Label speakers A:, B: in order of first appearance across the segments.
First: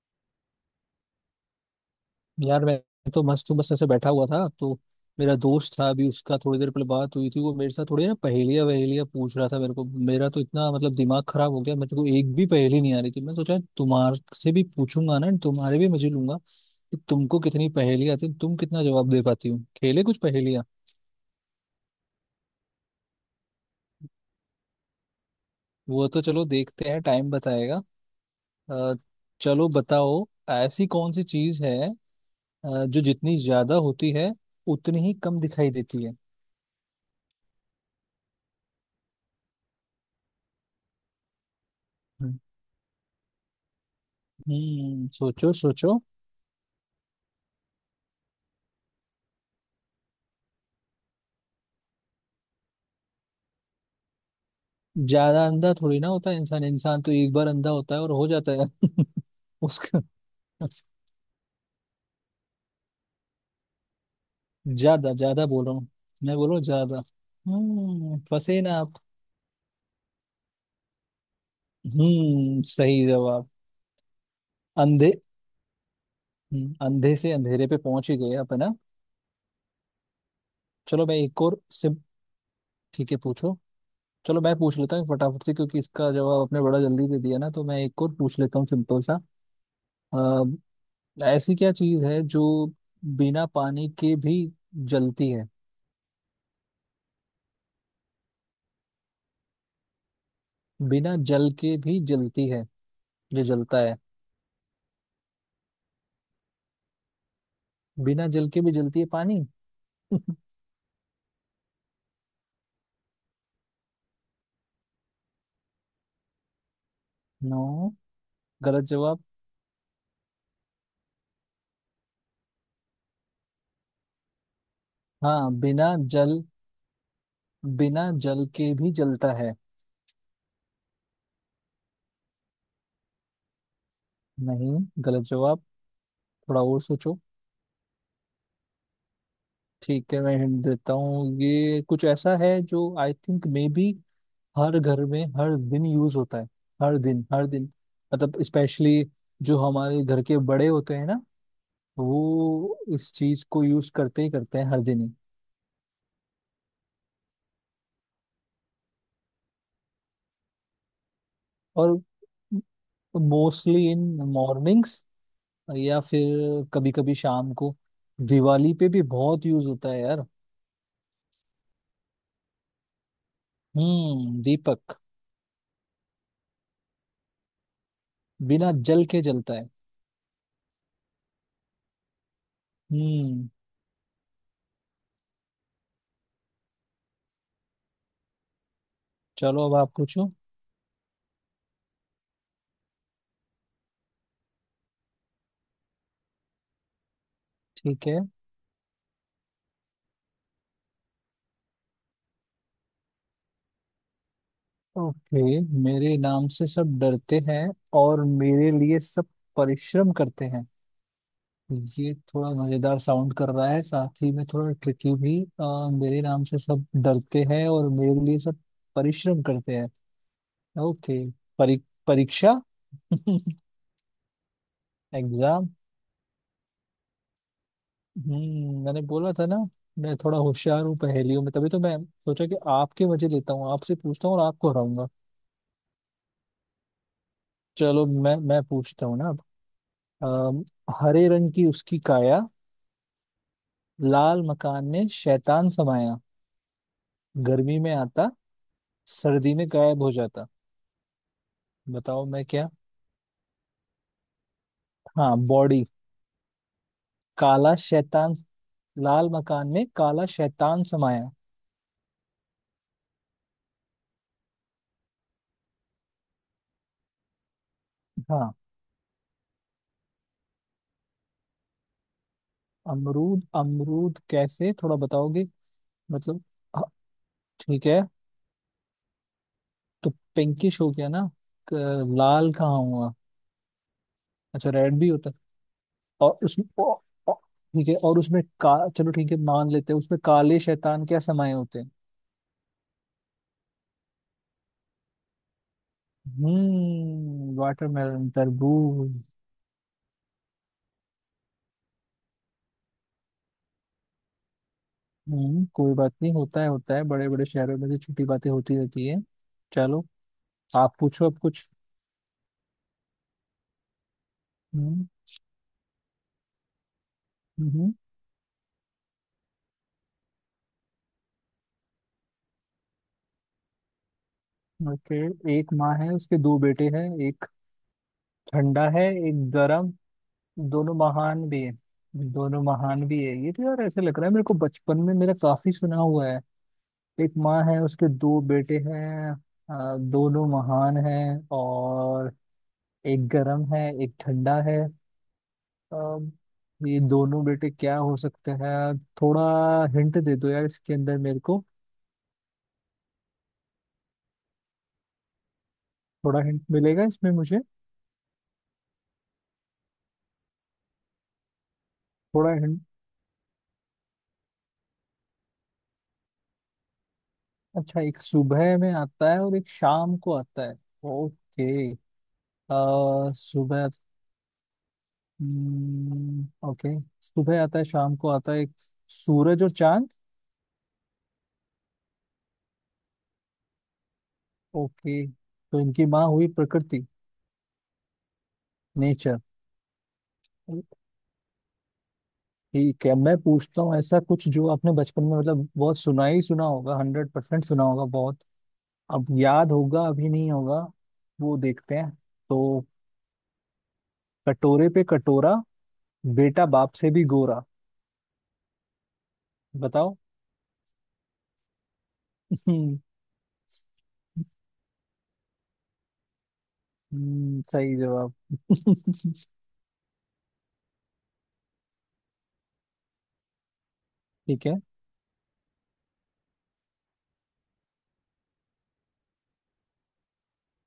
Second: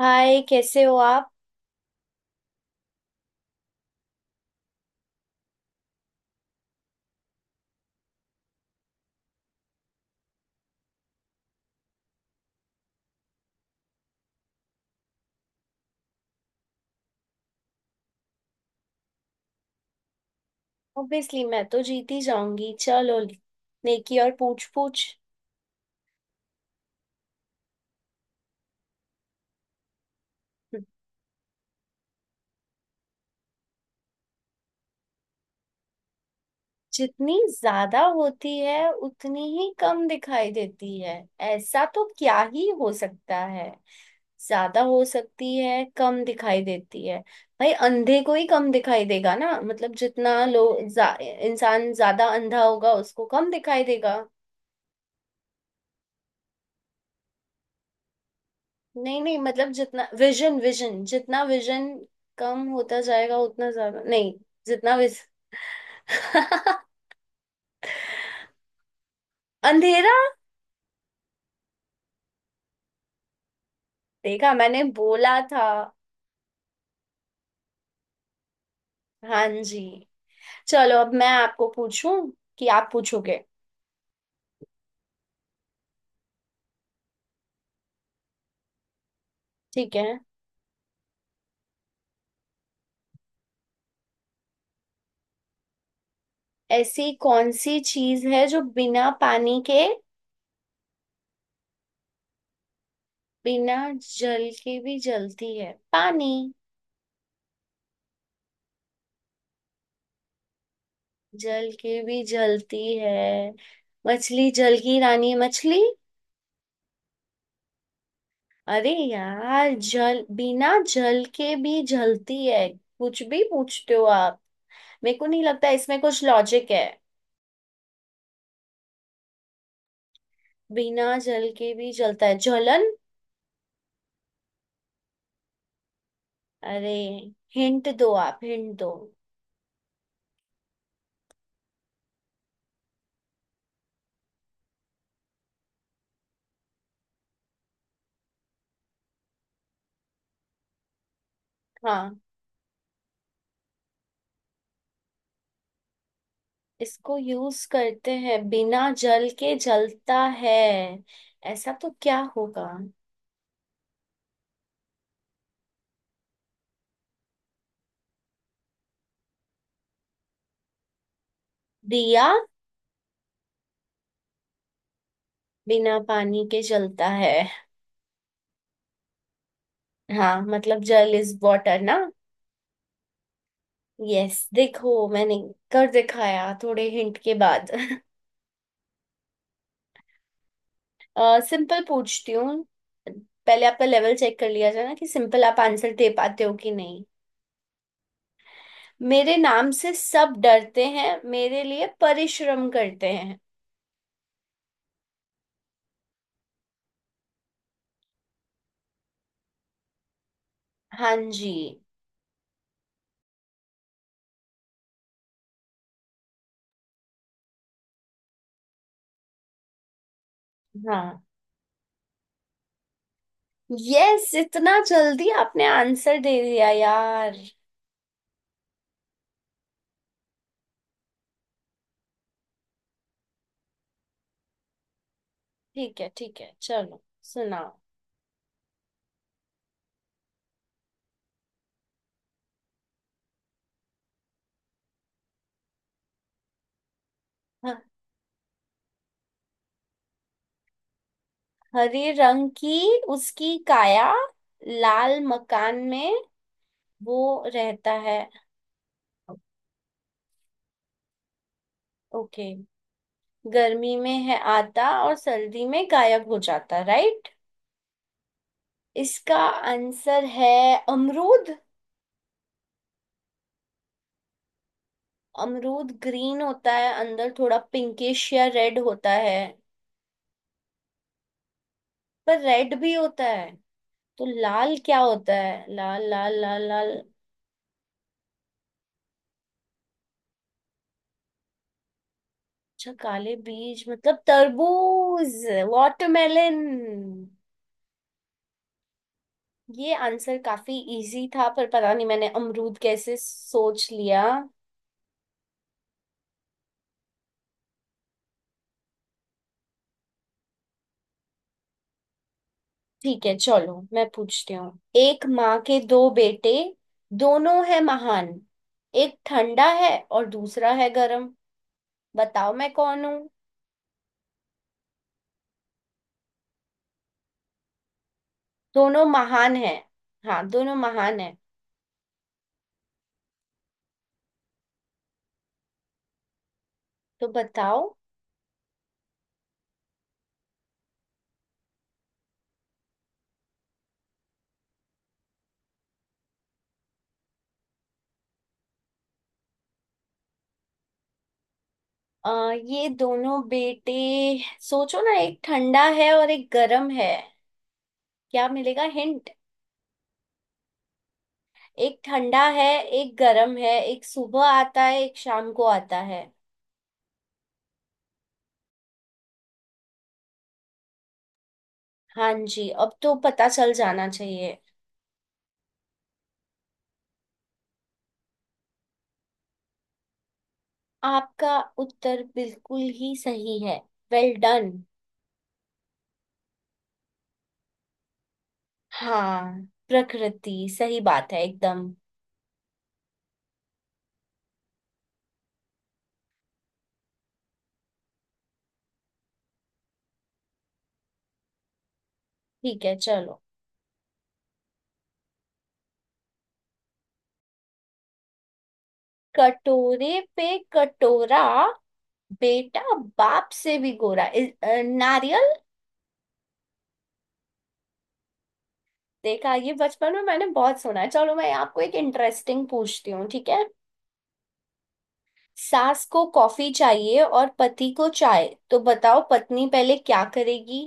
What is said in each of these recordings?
A: हाय, कैसे हो आप।
B: यार मैं तो मस्त हूँ। बस ऐसे बैठा हुआ था तो मेरा दोस्त था, अभी उसका थोड़ी देर पहले बात हुई थी। वो मेरे साथ थोड़ी ना पहेलियाँ वहेलियाँ पूछ रहा था मेरे को। मेरा तो इतना मतलब दिमाग खराब हो गया, मेरे को एक भी पहेली नहीं आ रही थी। मैं सोचा तुम्हारे से भी पूछूंगा ना, तुम्हारे भी मजे लूंगा कि तुमको कितनी पहेली आती हैं, तुम कितना जवाब दे पाती हो। खेले कुछ पहेलियाँ।
A: ऑब्वियसली मैं तो जीत ही जाऊंगी। चलो, नेकी और पूछ पूछ।
B: वो तो चलो देखते हैं, टाइम बताएगा। अ, चलो बताओ। ऐसी कौन सी चीज है जो जितनी ज्यादा होती है उतनी ही कम दिखाई देती है?
A: जितनी ज्यादा होती है उतनी ही कम दिखाई देती है, ऐसा तो
B: हम्म।
A: क्या ही हो सकता है। ज्यादा हो
B: हम्म, सोचो
A: सकती है,
B: सोचो।
A: कम दिखाई देती है। भाई अंधे को ही कम दिखाई देगा ना, मतलब जितना इंसान ज्यादा अंधा होगा उसको कम दिखाई देगा।
B: ज्यादा अंधा थोड़ी ना होता है इंसान। इंसान तो एक बार अंधा होता है और हो जाता है।
A: नहीं नहीं, मतलब
B: उसका
A: जितना विजन विजन जितना विजन कम होता जाएगा उतना ज्यादा नहीं। जितना
B: ज्यादा
A: विज
B: ज्यादा बोल रहा हूँ। मैं बोलो ज्यादा। हम्म, फंसे ना आप।
A: अंधेरा।
B: हम्म, सही जवाब।
A: देखा, मैंने
B: अंधे।
A: बोला था।
B: अंधे से अंधेरे पे पहुंच ही गए आप, है ना।
A: हाँ जी। चलो
B: चलो
A: अब
B: मैं
A: मैं
B: एक और
A: आपको
B: सिम।
A: पूछूं कि आप
B: ठीक है,
A: पूछोगे।
B: पूछो। चलो मैं पूछ लेता हूँ फटाफट से, क्योंकि इसका जवाब आपने बड़ा जल्दी दे दिया ना, तो मैं एक और पूछ लेता हूँ सिंपल सा।
A: ठीक है।
B: अ, ऐसी क्या चीज है जो बिना पानी के भी जलती है,
A: ऐसी कौन सी चीज है जो बिना पानी के,
B: बिना जल के भी जलती है? जो
A: बिना
B: जलता है
A: जल के भी जलती है। पानी,
B: बिना जल के भी जलती है पानी।
A: जल के भी जलती है। मछली जल की रानी है, मछली।
B: नो, गलत
A: अरे
B: जवाब।
A: यार, जल बिना जल के भी जलती है। कुछ भी पूछते हो आप। मेरे को नहीं
B: हाँ,
A: लगता
B: बिना
A: इसमें कुछ
B: जल,
A: लॉजिक है।
B: बिना जल के भी जलता है।
A: बिना जल के भी जलता है, जलन।
B: नहीं, गलत जवाब। थोड़ा और
A: अरे,
B: सोचो।
A: हिंट दो आप, हिंट दो।
B: ठीक है, मैं हिंट देता हूँ, ये कुछ ऐसा है जो आई थिंक मे बी हर घर में हर दिन यूज होता है। हर दिन हर दिन, मतलब स्पेशली जो हमारे घर के बड़े होते हैं ना,
A: हाँ,
B: वो इस चीज को यूज करते ही करते हैं हर दिन ही।
A: इसको यूज करते हैं, बिना जल के जलता है, ऐसा तो
B: और
A: क्या होगा।
B: तो मोस्टली इन मॉर्निंग्स या फिर कभी कभी शाम को, दिवाली पे भी बहुत यूज होता है यार।
A: दिया।
B: हम्म, दीपक।
A: बिना पानी के जलता है।
B: बिना जल के जलता है।
A: हाँ, मतलब जल इज वाटर ना।
B: हम्म।
A: यस, देखो मैंने कर दिखाया थोड़े हिंट के बाद
B: चलो अब आप पूछो।
A: सिंपल पूछती हूँ, पहले आपका लेवल चेक कर लिया जाए ना कि सिंपल आप आंसर दे पाते हो कि नहीं।
B: ठीक है।
A: मेरे नाम से सब डरते हैं, मेरे लिए परिश्रम करते हैं।
B: ओके, मेरे नाम से सब डरते हैं और मेरे लिए सब परिश्रम करते हैं।
A: हाँ जी।
B: ये थोड़ा मजेदार साउंड कर रहा है, साथ ही में थोड़ा ट्रिकी भी। मेरे नाम से सब डरते हैं और मेरे लिए सब परिश्रम करते हैं। ओके।
A: हाँ।
B: परी, परीक्षा।
A: यस, इतना जल्दी आपने
B: एग्जाम।
A: आंसर दे दिया यार।
B: हम्म, मैंने बोला था ना मैं थोड़ा होशियार हूँ पहेलियों में, तभी तो मैं सोचा कि आपके मजे लेता हूँ, आपसे पूछता हूँ और आपको हराऊंगा।
A: ठीक है ठीक है, चलो सुनाओ।
B: चलो मैं पूछता हूँ ना अब। अम, हरे रंग की उसकी काया, लाल मकान में शैतान समाया,
A: ह-
B: गर्मी में आता, सर्दी में गायब हो जाता।
A: हरे
B: बताओ मैं
A: रंग
B: क्या।
A: की उसकी काया, लाल
B: हाँ,
A: मकान
B: बॉडी।
A: में वो
B: काला
A: रहता है।
B: शैतान, लाल मकान में काला शैतान समाया।
A: ओके। गर्मी में है आता और सर्दी में गायब हो जाता, राइट।
B: हाँ।
A: इसका आंसर है अमरूद।
B: अमरूद? अमरूद कैसे, थोड़ा बताओगे?
A: अमरूद ग्रीन
B: मतलब,
A: होता
B: हाँ,
A: है, अंदर थोड़ा
B: ठीक है।
A: पिंकिश या रेड होता है।
B: तो पिंकिश हो गया ना। क-
A: पर
B: लाल
A: रेड
B: कहाँ
A: भी
B: हुआ?
A: होता है, तो
B: अच्छा,
A: लाल क्या
B: रेड भी होता
A: होता
B: है।
A: है, लाल
B: और
A: लाल
B: उसमें
A: लाल लाल।
B: ओ, ठीक है, और उसमें का, चलो ठीक है मान लेते हैं, उसमें काले शैतान क्या समाये होते हैं?
A: अच्छा, काले बीज मतलब तरबूज, वाटरमेलन।
B: हम्म, वाटरमेलन तरबूज।
A: ये आंसर काफी इजी था पर पता नहीं मैंने अमरूद कैसे सोच लिया।
B: हम्म, कोई बात नहीं, होता है होता है, बड़े बड़े शहरों में तो छोटी बातें होती रहती है। चलो आप पूछो अब कुछ।
A: ठीक है, चलो मैं पूछती हूँ।
B: हम्म।
A: एक माँ के दो बेटे, दोनों हैं
B: हम्म।
A: महान। एक ठंडा है और दूसरा है गरम, बताओ मैं कौन हूँ।
B: ओके, एक माँ है उसके दो बेटे हैं, एक ठंडा है
A: दोनों
B: एक
A: महान हैं।
B: गर्म।
A: हाँ, दोनों
B: दोनों
A: महान हैं।
B: महान भी है। दोनों महान भी है, ये तो यार ऐसे लग रहा है, मेरे को बचपन में मेरा काफी सुना हुआ है।
A: तो
B: एक माँ है
A: बताओ।
B: उसके दो बेटे हैं, दोनों महान हैं, और एक गरम है एक ठंडा है। अब ये दोनों बेटे क्या हो सकते हैं, थोड़ा हिंट दे दो यार इसके अंदर मेरे को।
A: ये दोनों बेटे, सोचो ना, एक ठंडा है और
B: थोड़ा
A: एक
B: हिंट
A: गरम
B: मिलेगा
A: है।
B: इसमें मुझे?
A: क्या मिलेगा हिंट। एक ठंडा
B: थोड़ा
A: है,
B: हिंट।
A: एक गरम है, एक सुबह आता है एक शाम को आता है।
B: अच्छा, एक सुबह में आता है और एक शाम को आता है। ओके।
A: हाँ जी,
B: अ
A: अब तो पता चल
B: सुबह।
A: जाना चाहिए।
B: ओके, सुबह आता है शाम को आता है। सूरज और चांद।
A: आपका उत्तर बिल्कुल ही सही है, वेल डन।
B: ओके, तो इनकी माँ हुई प्रकृति। नेचर।
A: हाँ। प्रकृति, सही बात है एकदम।
B: ठीक है मैं पूछता हूँ ऐसा कुछ जो आपने बचपन में मतलब बहुत सुना ही सुना होगा, हंड्रेड परसेंट सुना होगा बहुत। अब याद होगा अभी नहीं होगा, वो देखते हैं।
A: ठीक
B: तो
A: है, चलो।
B: कटोरे पे कटोरा, बेटा बाप से भी गोरा।
A: कटोरे
B: बताओ।
A: पे कटोरा, बेटा बाप से भी गोरा। नारियल।
B: सही जवाब।
A: देखा, ये बचपन में मैंने बहुत सुना है। चलो मैं आपको एक इंटरेस्टिंग पूछती हूँ, ठीक है।
B: ठीक है।
A: सास को कॉफी चाहिए और पति को चाय, तो बताओ पत्नी पहले क्या करेगी।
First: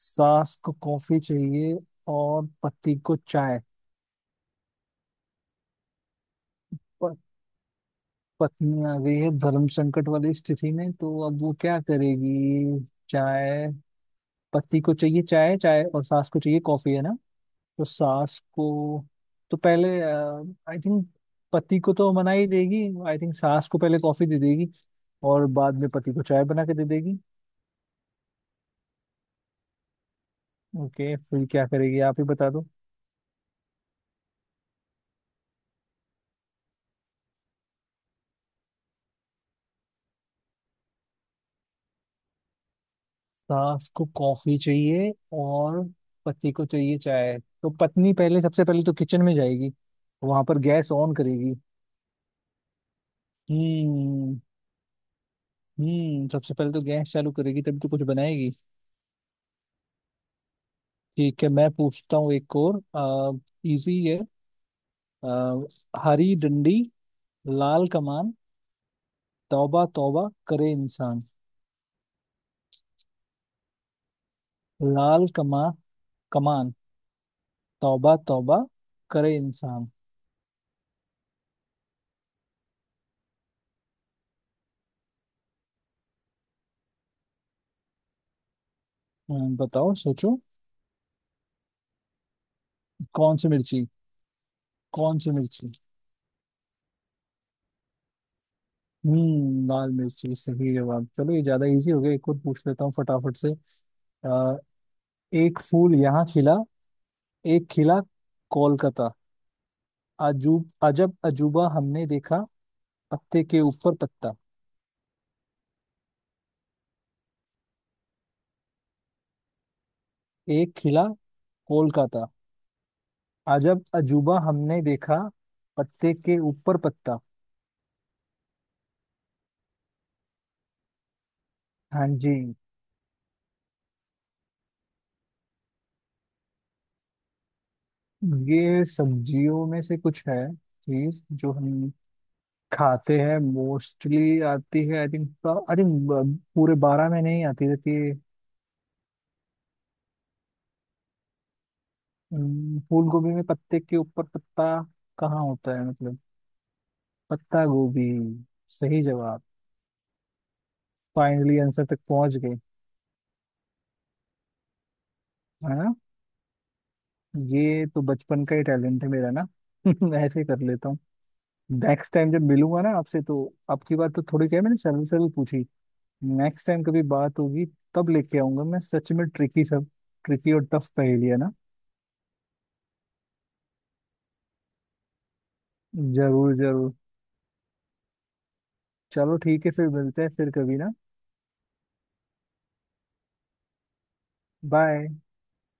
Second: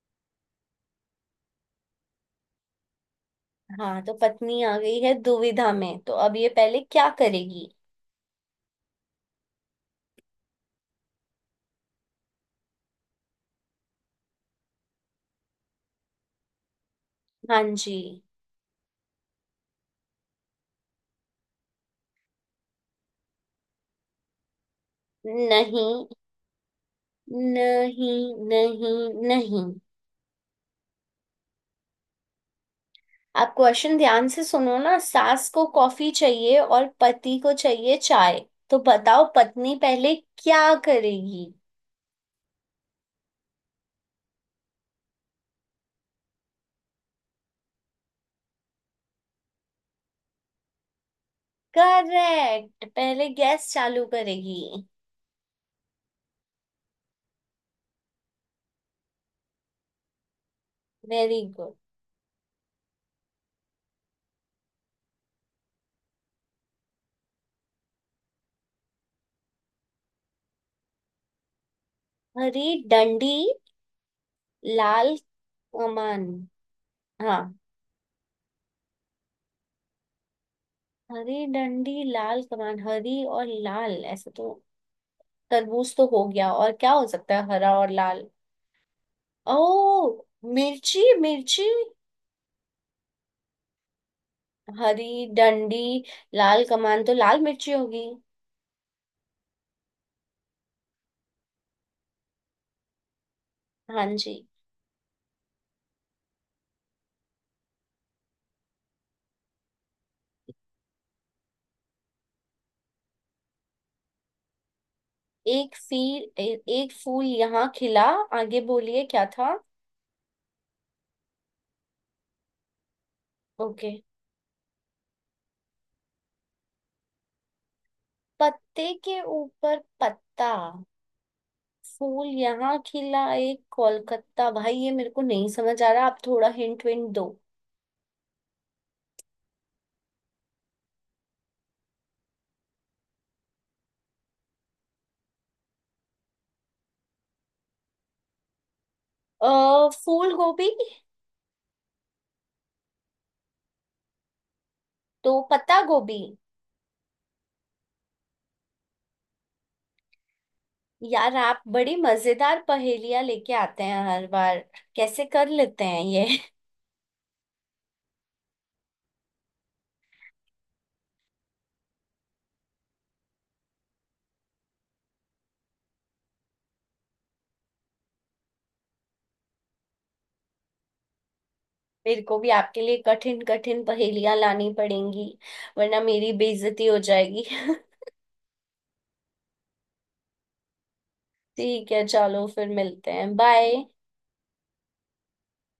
B: सास को कॉफी चाहिए और पति को चाय।
A: हाँ, तो पत्नी आ गई है दुविधा में, तो अब ये पहले क्या
B: प-
A: करेगी।
B: पत्नी आ गई है धर्म संकट वाली स्थिति में, तो अब वो क्या करेगी? चाय, पति को चाहिए चाय चाय और सास को चाहिए कॉफी, है ना।
A: हाँ
B: तो
A: जी।
B: सास को, तो पहले, आई थिंक पति को तो मना ही देगी। आई थिंक सास को पहले कॉफी दे देगी और बाद में
A: नहीं
B: पति को चाय बना के दे देगी।
A: नहीं नहीं नहीं,
B: ओके फिर क्या करेगी, आप ही बता दो।
A: आप क्वेश्चन ध्यान से सुनो ना। सास को कॉफी चाहिए और पति को चाहिए चाय, तो बताओ पत्नी पहले क्या करेगी।
B: सास को कॉफी चाहिए और पति को चाहिए चाय। तो पत्नी पहले, सबसे पहले तो किचन में जाएगी, वहां पर गैस ऑन करेगी।
A: करेक्ट, पहले गैस चालू
B: हम्म।
A: करेगी।
B: हम्म, सबसे पहले तो गैस चालू करेगी, तभी तो कुछ बनाएगी।
A: वेरी
B: ठीक है मैं
A: गुड।
B: पूछता हूँ एक और, इजी है। आ, हरी डंडी, लाल कमान, तौबा तौबा करे इंसान।
A: हरी डंडी लाल
B: लाल कमा,
A: कमान।
B: कमान,
A: हाँ।
B: तौबा तौबा करे इंसान।
A: हरी डंडी लाल कमान, हरी और लाल, ऐसे तो तरबूज तो हो गया, और क्या हो सकता है हरा और लाल।
B: बताओ
A: ओ,
B: सोचो।
A: मिर्ची मिर्ची।
B: कौन सी मिर्ची?
A: हरी
B: कौन सी मिर्ची?
A: डंडी, लाल कमान, तो लाल मिर्ची होगी।
B: हम्म, लाल मिर्ची, सही जवाब। चलो ये ज्यादा इजी हो गया, एक और पूछ लेता हूँ फटाफट से।
A: हाँ जी।
B: आ, एक फूल यहाँ खिला, एक खिला कोलकाता, अजूब अजब अजूबा हमने देखा, पत्ते के ऊपर पत्ता।
A: एक फूल यहाँ खिला, आगे बोलिए क्या था।
B: एक खिला कोलकाता, अजब
A: ओके।
B: अजूबा हमने देखा, पत्ते के ऊपर पत्ता।
A: पत्ते के ऊपर पत्ता।
B: हाँ
A: फूल
B: जी।
A: यहाँ खिला एक कोलकाता, भाई ये मेरे को नहीं समझ आ रहा, आप थोड़ा हिंट विंट दो।
B: ये सब्जियों में से कुछ है, चीज जो हम खाते हैं, मोस्टली आती है आई थिंक, आई थिंक पूरे बारह में नहीं आती रहती है।
A: अ फूल गोभी।
B: फूल गोभी में पत्ते के ऊपर पत्ता
A: तो
B: कहाँ होता
A: पत्ता
B: है, मतलब।
A: गोभी।
B: पत्ता गोभी, सही जवाब।
A: यार
B: फाइनली
A: आप
B: आंसर
A: बड़ी
B: तक पहुंच गए,
A: मजेदार पहेलियां लेके आते हैं हर बार। कैसे कर
B: है
A: लेते
B: ना।
A: हैं ये।
B: ये तो बचपन का ही टैलेंट है मेरा ना। ऐसे ही कर लेता हूँ। नेक्स्ट टाइम जब मिलूंगा ना आपसे, तो आपकी बात तो थोड़ी क्या है, मैंने सरल सरल पूछी। नेक्स्ट टाइम कभी बात होगी, तब लेके आऊंगा मैं सच में, ट्रिकी सब, ट्रिकी और टफ पहेलियां ना।
A: मेरे को भी आपके लिए कठिन कठिन पहेलियां लानी पड़ेंगी वरना मेरी
B: जरूर
A: बेइज्जती
B: जरूर।
A: हो जाएगी
B: चलो ठीक है, फिर मिलते हैं फिर कभी ना।
A: ठीक है चलो, फिर मिलते हैं, बाय।
B: बाय।